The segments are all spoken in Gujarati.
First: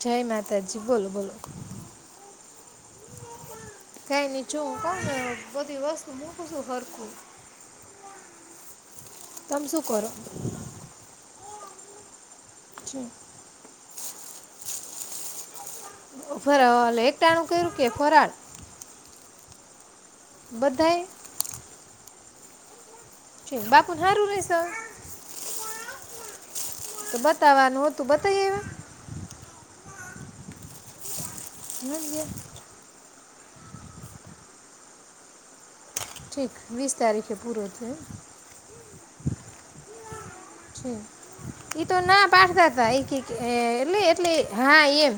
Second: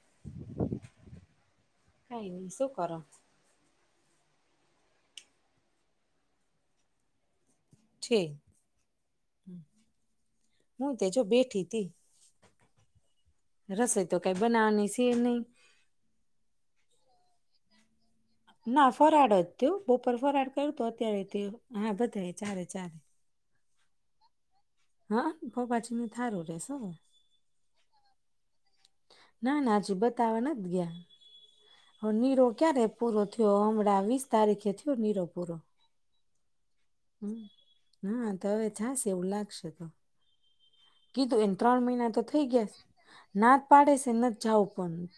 જય માતાજી બોલો બોલો કઈ નઈ સુ કરો કઈ નઈ જો [unintelligible] બધી વસ્તુ મૂકું છું હરખું. છે. શું કરો હું તે જો બેઠી તી. રસોઈ તો કઈ બનાવાની સે નઈ. ફરા એક ટાણું કર્યું કે ફરાળ? ના ફરાળ જ તું? બપર ફરાર કરયુ તો બધાએ અત્યારે તે હા બધાય ચારે ચાર. બાપુ હારું રહેસે હવ? હા હવાજનું હારું રશે. તો બતાવ આનો બતાવી આયવા? ના ના હજી બતાવવા નથી ગયા. આવ્યા નથી ગયા નીરો ક્યા રે પૂરો થયો હમણાં વીસ તારીખે થયો નીરો પૂરો. ઠીક વીસ તારીખે હમ્મ. પૂરો થયો એમ? હમ્મ, તો હવે જાશે એવું લાગશે તો. છે. કીધું એને ત્રણ એ તો મહિના ના થઈ પાડતા ગયા તા ઈ કે કે નાદ પાડે એટલે છે ન એટલે જવું હા પણ એમ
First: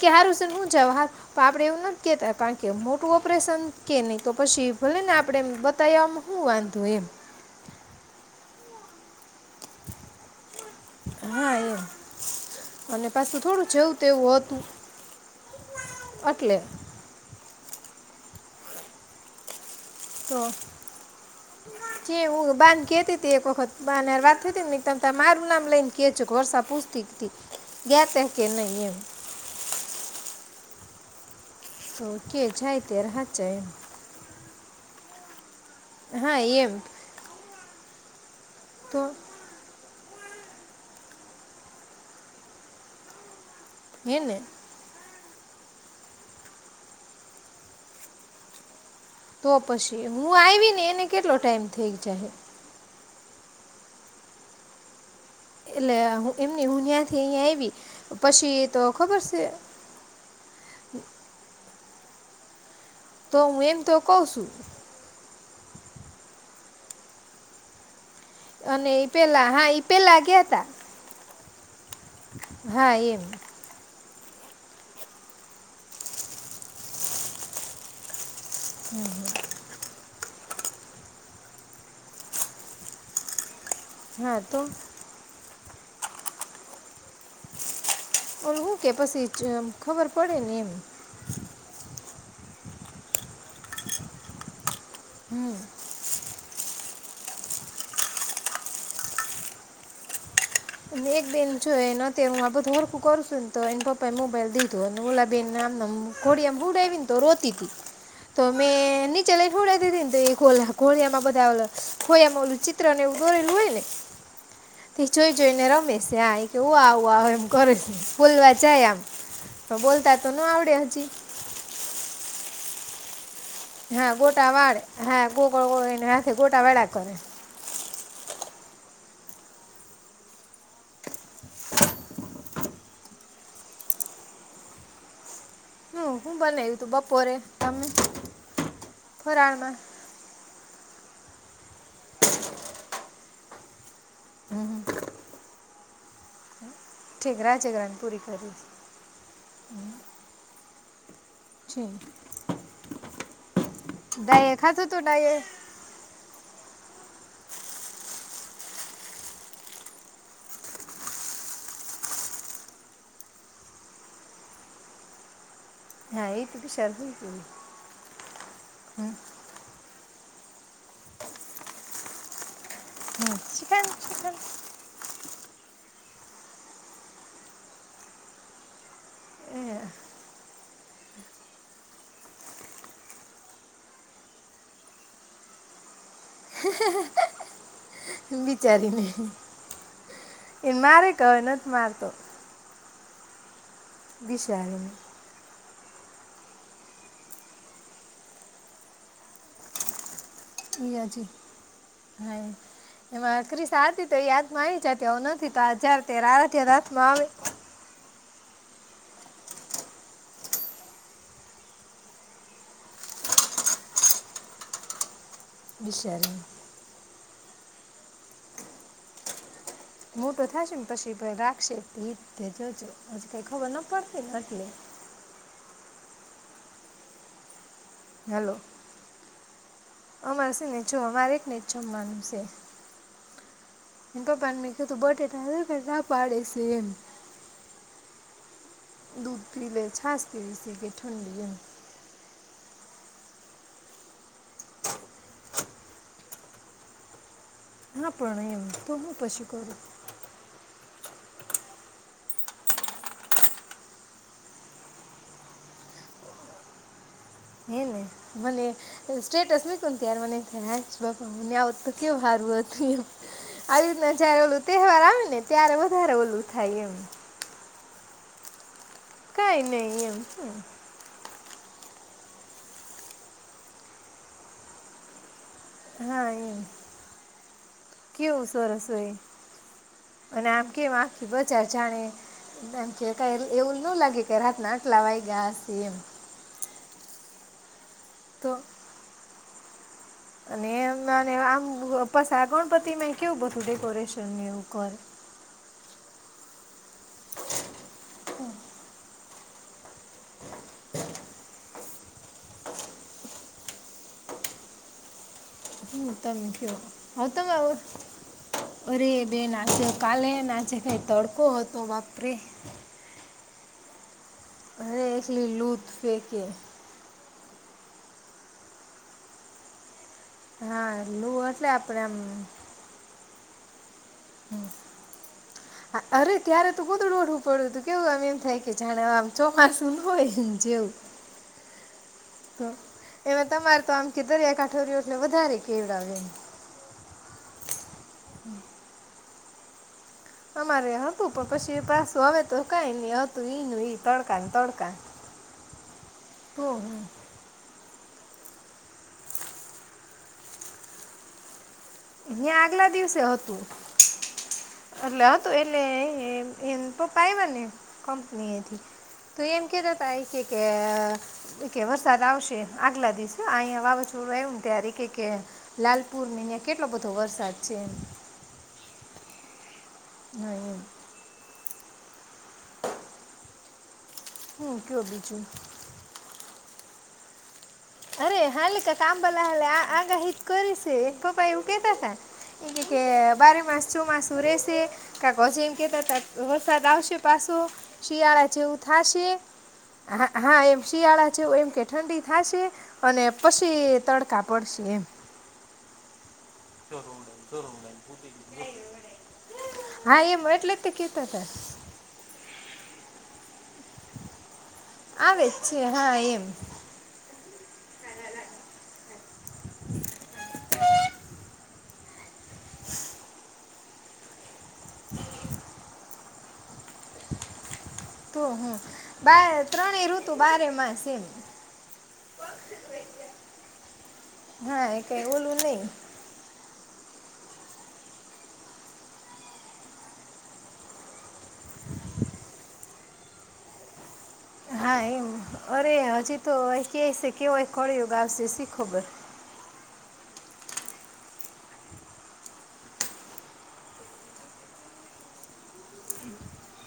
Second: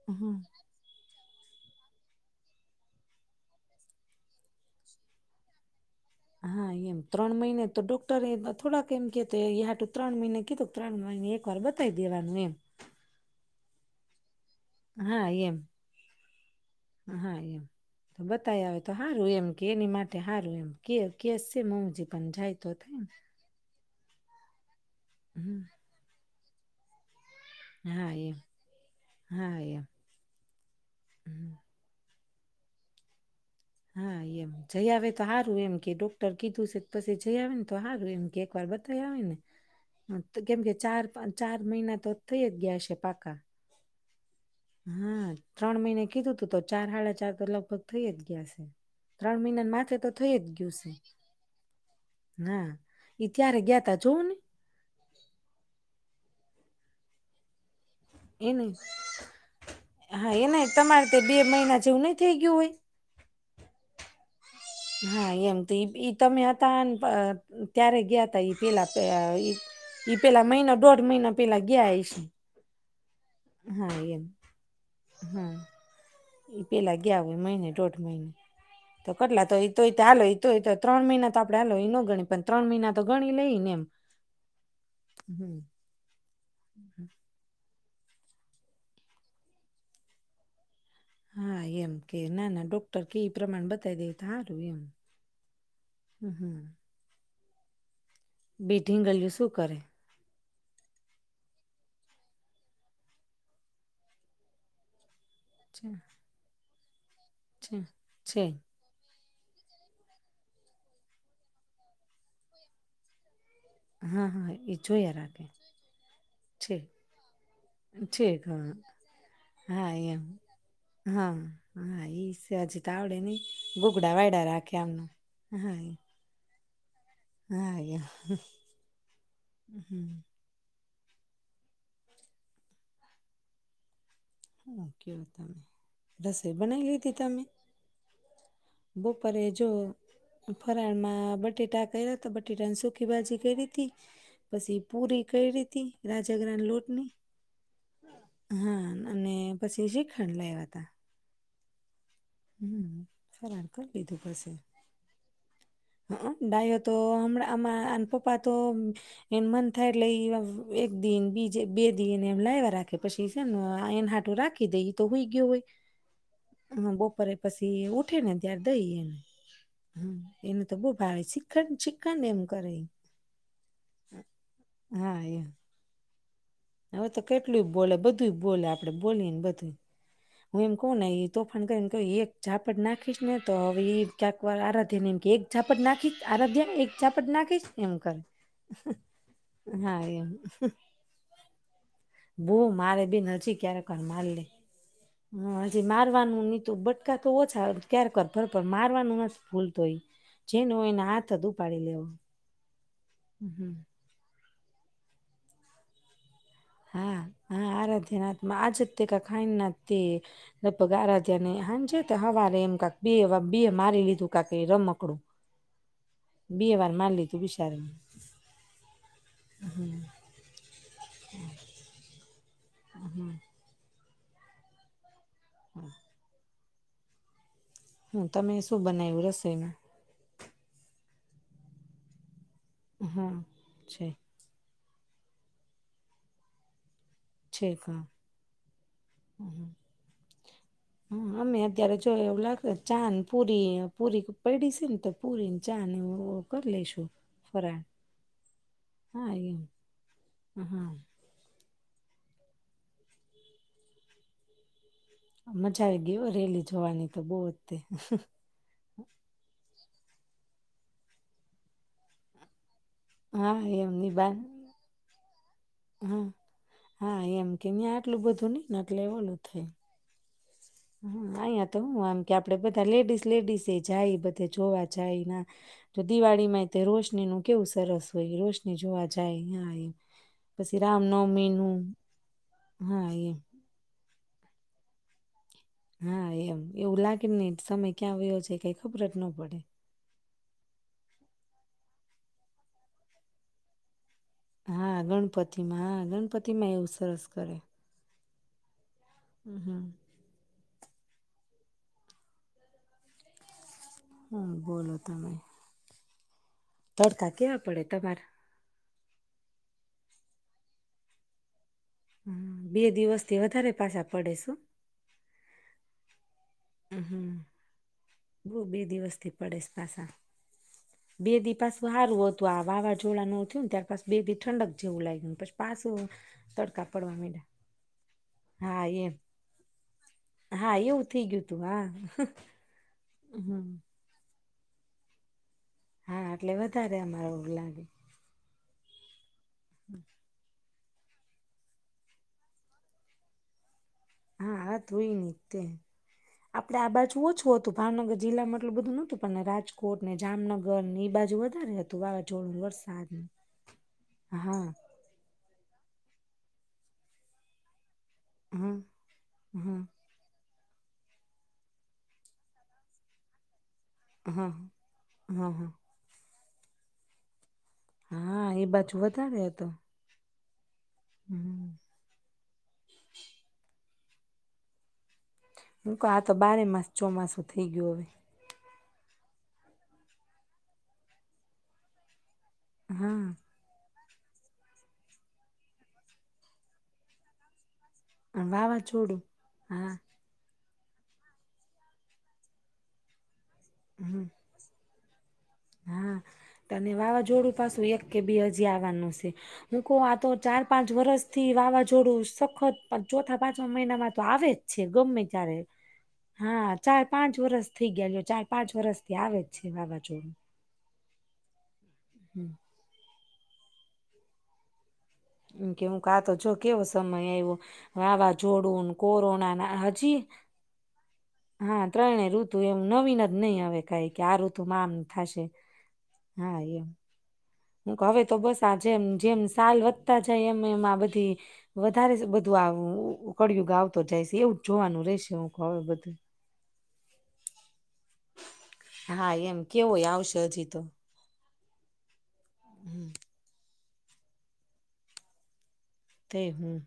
કે હમ હારુંન શેન હું જવું. તો આપડે એવું નથી કેતા કારણ કે મોટું ઓપરેશન કે નહી તો પછી ભલે ને આપણે બતા હા એમ ત્રણ મહિને તો ડોક્ટરે થોડાક એમ કહેતો યા ટુ ત્રણ મહિને કીધો હા એમ અને પાછું થોડું જેવું તે વ હા એમ હા એમ તો બતાય આવે તો હા રું એમ કે એની માટે તો સારું એમ કે કેસ છે મમ્મજી જે પણ હું જાય તો બાંધ થાય ને કેતી ત એક વખત બાને વાત થઈતી ને ત મારું હમ, નામ લઈને કેુ ઘોર સાપૂસતીક થી ગ હા તહે એમ કે નહી એમ હા એમ હમ તો કે જાય ત્યારે હાચુ એમ હા એમ જઈ આવે તો સારું એમ કે ડોક્ટર હા કીધું એમ છે પછી જઈ આવે ને તો હા હમ કે એક વાર તો બતાય આવ ને કેમ કે ચાર પાંચ ચાર મહિના તો થઈ જ ગયા છે પાકા એને હા ત્રણ મહિને કીધું તું તો ચાર હાડા ચાર તો લગભગ થઈ જ ગયા છે ત્રણ તો મહિનાને માથે પછી તો હું થઈ જ આયવી ગયું ને એને કેટલો ટાઈમ થઈ જાય એ ત્યારે ગયાતા જોઉં ને એટલે એમની હું ત્યાંથી અહિયાં એવી એ નહ હા એ ન તમારે તે બે મહિના જેવું નહ થઇ ગયુ હોય તો હું એમ તો કઉ છું હા એમ તો ઈ તમે હતા ત્યારે ગયા એ અને એ પહેલા પહેલાં હા એ ઇ પહેલાં ગયા પહેલા હતા મહિના દોઢ મહિના પેલા લગ્યા આ એ છે [inaudible] હા એમ હા એમ હા એ પેલા ગયા હોય મહિને દોઢ મહિને તો કેટલા તો એ તોય તો ચાલય એ ત્રણ મહિના તો આપણેે હાલ એ ન ગણી પણ ત્રણ મહિના તો ગણી લઈ ને એમ હા તો હમ ઓલી હું કે પછી ખબર પડે ને એમ હા એમ કે ના ના ડોક્ટર કે એ પ્રમાણ બતાવી દે સારું એમ હમ હમ હમ બીઢિંગ ગલયું શું કરે એક બેન જોને્યારે હું આ બધું ઓરખું કરું છું ને તો એને પપ્પા એ મોબાઈલ લીધું હું લ છે નામકડી અ [unintelligible] ગુડ એવિન તો રોતીથી છે તો છે મે ોડ દીધીનેોળિયા માંધાોળિયા ઓલું ચિત્ર એુંોરેલું હોય ને હા હા એ તે જોયા જોઈ રાખે. જોઈને રમેશે આ કે ઓ છે આવ એમ કરો છે બોલવા હા જાય આમ તો હા બોલતા એમ તો ન આવડે હજી તેવાજી ત આવડે ન હા ગોટા વાળ હ ગો ગ તવાડાકોે હ હમ હુ કેયો તમે હું શું રસોઈ બનાવ્યું બનાવી તું લીધી બપોરે તમે બપોરે જો ફરાળમાં ફરાળમાં હ બટેટા કયા તો બટેટાની સુખકી ભાજી કરી હતી પછી પૂરી કઈ રી હતી રાજ ગ્રણ લોટ ઠીક રાજગરાણ પૂરી કરીવી અને પછી શીખાંડ લાવ્યા હતા છે. હમ સરાળ કરી લીધું પશે ડાયે ખાધું હતું ડાયે હ ડાયો તો હમણાં પપ્પા તો એને મન થાય એટલે એક દિન બીજ બે દિન એમ લાવવા રાખે પછી છે ને એને હાટું રાખી દે તો હોય ગયું હોય હા એ તો હ બિચાર હોય બપોરે પછી ઉઠે ને તં ગયું દઈને એને તો બહ ભાઈ શીખડ શીખડ એમ કરે હ શિખંડ શિખંડ હા એ હવે તો કેટલું બોલે બધું બોલે આપડે બોલીએને બધું હું એમ કહ ને એ તોફાન કરીને કે એક ઝાપટ નાખીશ ને તો હવે ક્યાક વાર આરાધ્ય ને એમ કે એક ઝાપટ નાખી આરાધ્યા એક ચાપટ નાખી છેને એમ કરે બિચારીને હા એમ એ મારે કહે નથી મારતો બવ મારે બેન હજી ક્યારેક. પપ્પાને માર લે. બિચારીને જે મારવાનું ને ઈ તો બટકા તો ઓછા ક્યારેક જ ભરે પણ મારવાનું નથી ભૂલતો ઈ. જેનો હોય ઈ એને હજી હાથ જ ઉપાડી લેવો હા એમાં હમ ક્રીસા હતી તો યાદ મા આવી જતી હવે નથી તો આ જયારે ત્યારે હા હા આરાધ્યાના હાથમાં આજ તે કાક ખાઈ નાકતી લગભગ આરાધ્યા ને એ હાંજે કે હવારે એમ કાક બે બે મારી લીધું કાક એ રમકડું. ની શેર બે વાર માર લીધું વિશારાને. મોટો થાય છે ને પછી ભાઈ રાખશે [inaudible] તેજ હજી કંઈ ખબર ન પડ એ વાટલે. હા હાલો તમે શું બનાવ્યું રસોઈમાં? અમારે શું નેચું અમારે એક ને જમવાનું શે. હા છે. એ તો બટેટા [unintelligible] ના પાડે સે એમ. છે કાક. દૂધ પી હમ્મ લે છાશ પીવી છે કે હમ્મ, ઠંડી એમ અમે અત્યારે જો એવું લાગે ચાન પુરી પુરી પડી સે ને તો પુરી ને ચાને એવ કરી લેશુ. હા પણ એમ તો હું પછી એમ કરું. હા મજા આવી ગય હો રેલી જોવાની. તો બહુ જ તે હેને મને સ્ટેટસ મૂય પણ ત્યારે મને થાય હાયસ બાપા હું ન્યાં હોત તો કેવું હારું હોત. હા આવી એમની રીતના બા જયારે ઓલુ તહેવાર આવે ને ત્યારે વધારે ઓલું થાય એમ એટલું બધું ની [unintelligible] થાય હમ હ, અહિયાં તો હું આમ કે આપડે બધા લેડીસ, લેડીસ એ જાય બધે જોવા જાય ના તો હમ. હા દિવાળી એમ માં તે રોશનીનું કેવું સરસ હોય, કેવું રોશની સરસ જોવા હોય જાય, હા એ અને આમ પછી કેમ આખી રામનવમી બજાર નું, જાણે હા, કે એમ કાંઈ એવું ન લાગે કે રાતના આટલા વાયગા હશે એમ હા, એમ, એવું લાગ [unintelligible] સમય ક્યાં વયો તો જાય કઈ ખબર જ ન પડે અને એમ આમ પાછા ગણપતિમાંય કેવું બધું ડેકોરેશન ને એવું હા, કરે ગણપતિ માં હા ગણપતિ માંય એવું સરસ કરે હમ હ, હા હમ, બોલો તમે તમ તડકા કેવા પડે તમારે અરે બે નાચ્યો કાલે નાચે કઈ તડકો હતો તો બાપરે તે વધારે પાસા આપ અરે એક લી લું પેકે હ હમ બહ બે દિવસ થી પડેસ પાછા હા લૂ બેદી એટલે પાસું આપણે આમ સારું હતું આ વાવાઝોડા ન તું તાર પ બે ભી ઠંડક જેવું લાગ્યું પછ પાસું અરે [unintelligible] ત્યારે તો પડવા ગોદડું ઓઢવું પડ્યું હતું કેવું આમ એમ થાય માંડયા કે હા જાણે એમ આમ ચોમાસું ન હોય હા જેવું એવું થઈ ગયું તું હા એ હમ તમારે તો આમ દરીયા કામો રહ્યો એટલે વધારે કેવડાવે એમ હા એટલે વધારે અમારા ઓલા હમ અમારે હતું પણ પછી પાસું હવે તો કઈ નઈ હતું ઈ ન ઈ તડકા ને હા હ તો તડકા હોય નહ તે આપડે ઓહ આ બાજુ ઓછું હતું ભાવનગર જિલ્લા મા આટલું બધું નહોતું પણ રાજકોટ ને જામનગર ને એ બાજુ વધારે હત અહંયા આગલા દિવસે હતું. હા હા એટલે હતું એટલે એ એ એમ તો પાયવ્ય ને કંપની હા હતી તો એમ હા કહેતાતા એ કે કે એ કહે કે વરસાદ આવશે. આગલા દિવસે આહીંયાં વાવાઝોડું હા આવ્યું ત્યારે કહે કે હા લાલપુર ની કેટલો બધો વરસાદ હા, એ બાજુ વધારે હતો. [unintelligible] એ. હમ હું કયો બીજું? હું કહું તો બારે માસ ચોમાસું થઈ ગયું હવે અરે હાલીકાતા ભલા આલ્યા આગાહીત કરીશે એક તો પાહા એવું કહેતાતા. એમ કહે કે હા બારે માસ ચોમાસું રહેશે કાંતો પછી એમ કહેતાતા વરસાદ આવશે પાશુ. અને શિયાળા જેવું વાવાઝોડું થાશે? હા, હા, એમ. શિયાળા છે એમ કે ઠંડી થાશે? અને પછી હમ તડકા પડશે એમ હા તને વાવાઝોડું પાશુ એક કે બે હજી આવવાનું શે હું તો કહુ આ હા તો એમ ચાર એટલે જ પાંચ તે વરષ કહેતા હતા થી વાવાઝોડું સખત ચોથા પાંચ મહિનામાં તો આવે જ છે ગમે આવે ત્યારે જ છે એમ હા ચાર પાંચ વર્ષ થઈ ગયા છે ચાર પાંચ વર્ષથી આવે છે વાવાજોડું હમ [inaudible] મ કેવું કે આ તો જો કેવો સમય આવ્યો તોું હ વાવાઝોડું ને બ કોરોના ના ત્રણેય હજી ઋતુ બારે માસ એમ હા ત્રણેય ઋતુ એમ નવીન જ નહી હવે કઈ કે આ હા ઋતુમાં આમ એ કંઈ થશે ઓલું નહીં હા એમ હવે તો બસ આ જેમ જેમ સાલ વધતા જાય એમ એમ આ બધી વધારે બધું આ કળિયુંગ આવતો જાય છે એવું જ હા જોવાનું એમ રહેશે હું કવ હવે અરે બધું હજી તો કે છે કેવય કળિયુગ આવશે શી ખબર હા એમ કેવોય આવશે હજી તો હમ તે હું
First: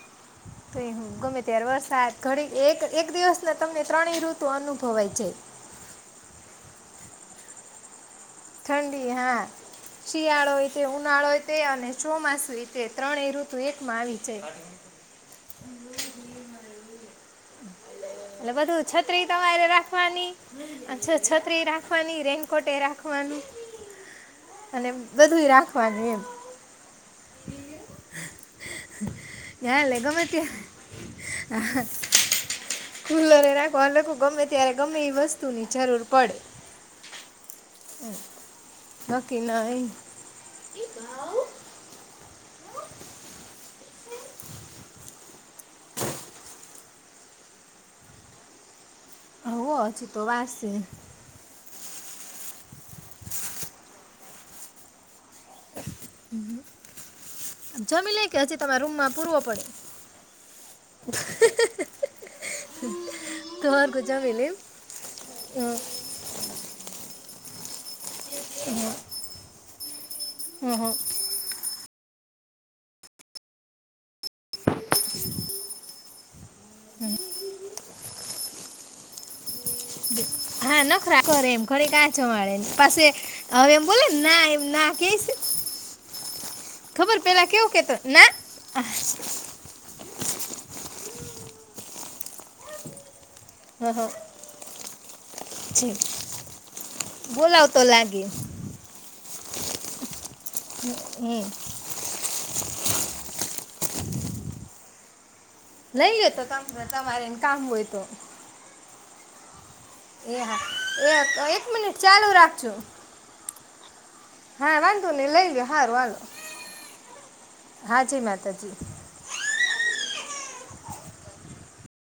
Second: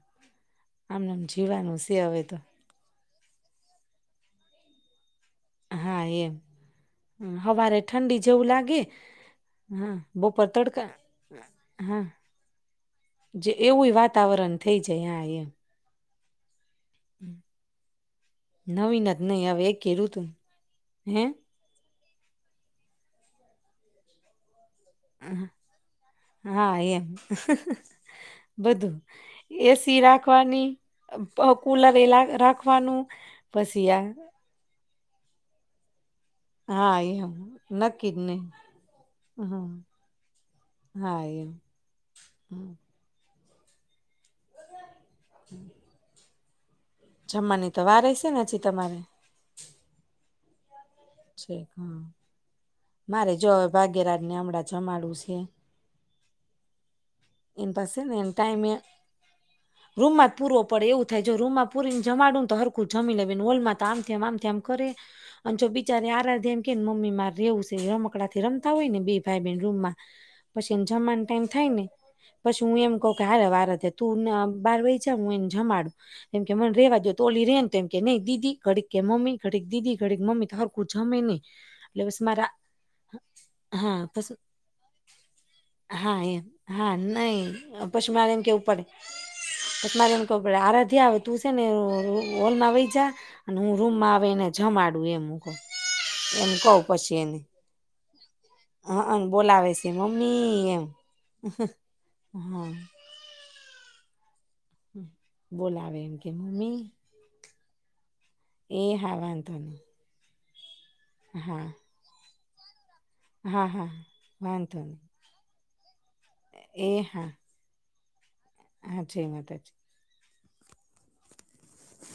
તઈ હું આમનેમ ગમે ત્યારે જીવાનું છે વર્ષાત હવે તો ઘડી એક એક દિવસના તમને ત્રણેય ઋતુ અનુભવાય જાય. હા એમ હવારે ઠંડી જેવું લાગે ઠંડી હા હા બપોર શિયાળો એ તે તડકા ઉનાળો એ તે અને હા ચોમાસું એ તે ત્રણે જે ઋતુ એક એવું માં આવી વાતાવરણ જાય. થઈ હમ્મ. એટલે બધું છત્રી તમારે ઋતુ રાખવાની છ હે છત્રી રાખ રાખવાની રેનકોટે એ રાખવાનું. અને બધુંય રાખવાનું હા એમ બધું એમ એ હા સી એટલે ગમે ત્યારે રાખવાની, કુલર એ રાખ રાખવાનું ફુલરે નાખો પછી આ લોકો ગમે ત્યારે ગમે એ વસ્તુ ની જરૂર પડે. હા એમ. નક્કી જ નહી નક્કી નો હમ હોય એમ? હા એમ હમ. જમવાની તો વાર હેશે ને હજી તમારે? હોવે હજી તો વારશે. મારે જો હવે ભાગ્યરાજને હમણાં જમાડું છે. એની પાસે ને જમી લે એ કે હજી ટાઈમે તમારા રૂમમાં પૂરવો પડે રૂમમાં જ પૂરવો પડે એવું થાય જો રૂમમાં પૂરીને જમાડું ને તો હરખું જમી લે ને વોલમાં તો આમ હરખું તેમ આમ જમી આમથે લે આમ કરે ને જો હમ ટલે જેમ કેમ મમ્મી મારે રેવું છે રમકડા રમતા હોઈને બે ભાઈ બેન રૂમમાં પછી એમ જમવાનું ટાઈમ થાય ને પછી હું એમ કઉ કે હારે વારતે તુંને બાર વઈ જા હું, એને જમાડું એમ કે મને રહેવાદો તોલી રે ને તો એમ કે નહી, દીદી ઘડી કે મમ્મી ઘડીક દીદી, ઘડીક મમ્મી [unintelligible] હા જમે નખરા ની કરે એમ ઘડીક એટલે આ પસ મારા, જમાડે ને પાસે હવે એમ બોલે હા, ને પસ ના એમ ના કે છે હા એમ, હા, ખબર પેલા કેવું નહી, કેતો પસ ના મારે એને કેવું પડે, પસ મારે એને કહેવું પડે હરા થયા તું સે ને હોલ માં આવી જા અને હું રૂમમાં આવી એને જમાડું એમ કહ ઠીક, એમ કહ પછી એને બોલાવ તો લાગે હ બોલાવે છે મી એમ હમ હ [inaudible] હમ લઈ જજો તમારે એન કામ હોય તો તો એ હાવાંધો નઇ એ હા એક એક મિનિટ ચાલુ રાખ છો હા હા હા વાંધો નઈ લઇ લો હારું હારું એ હા હા જી મા હા જય‌ માંતાજી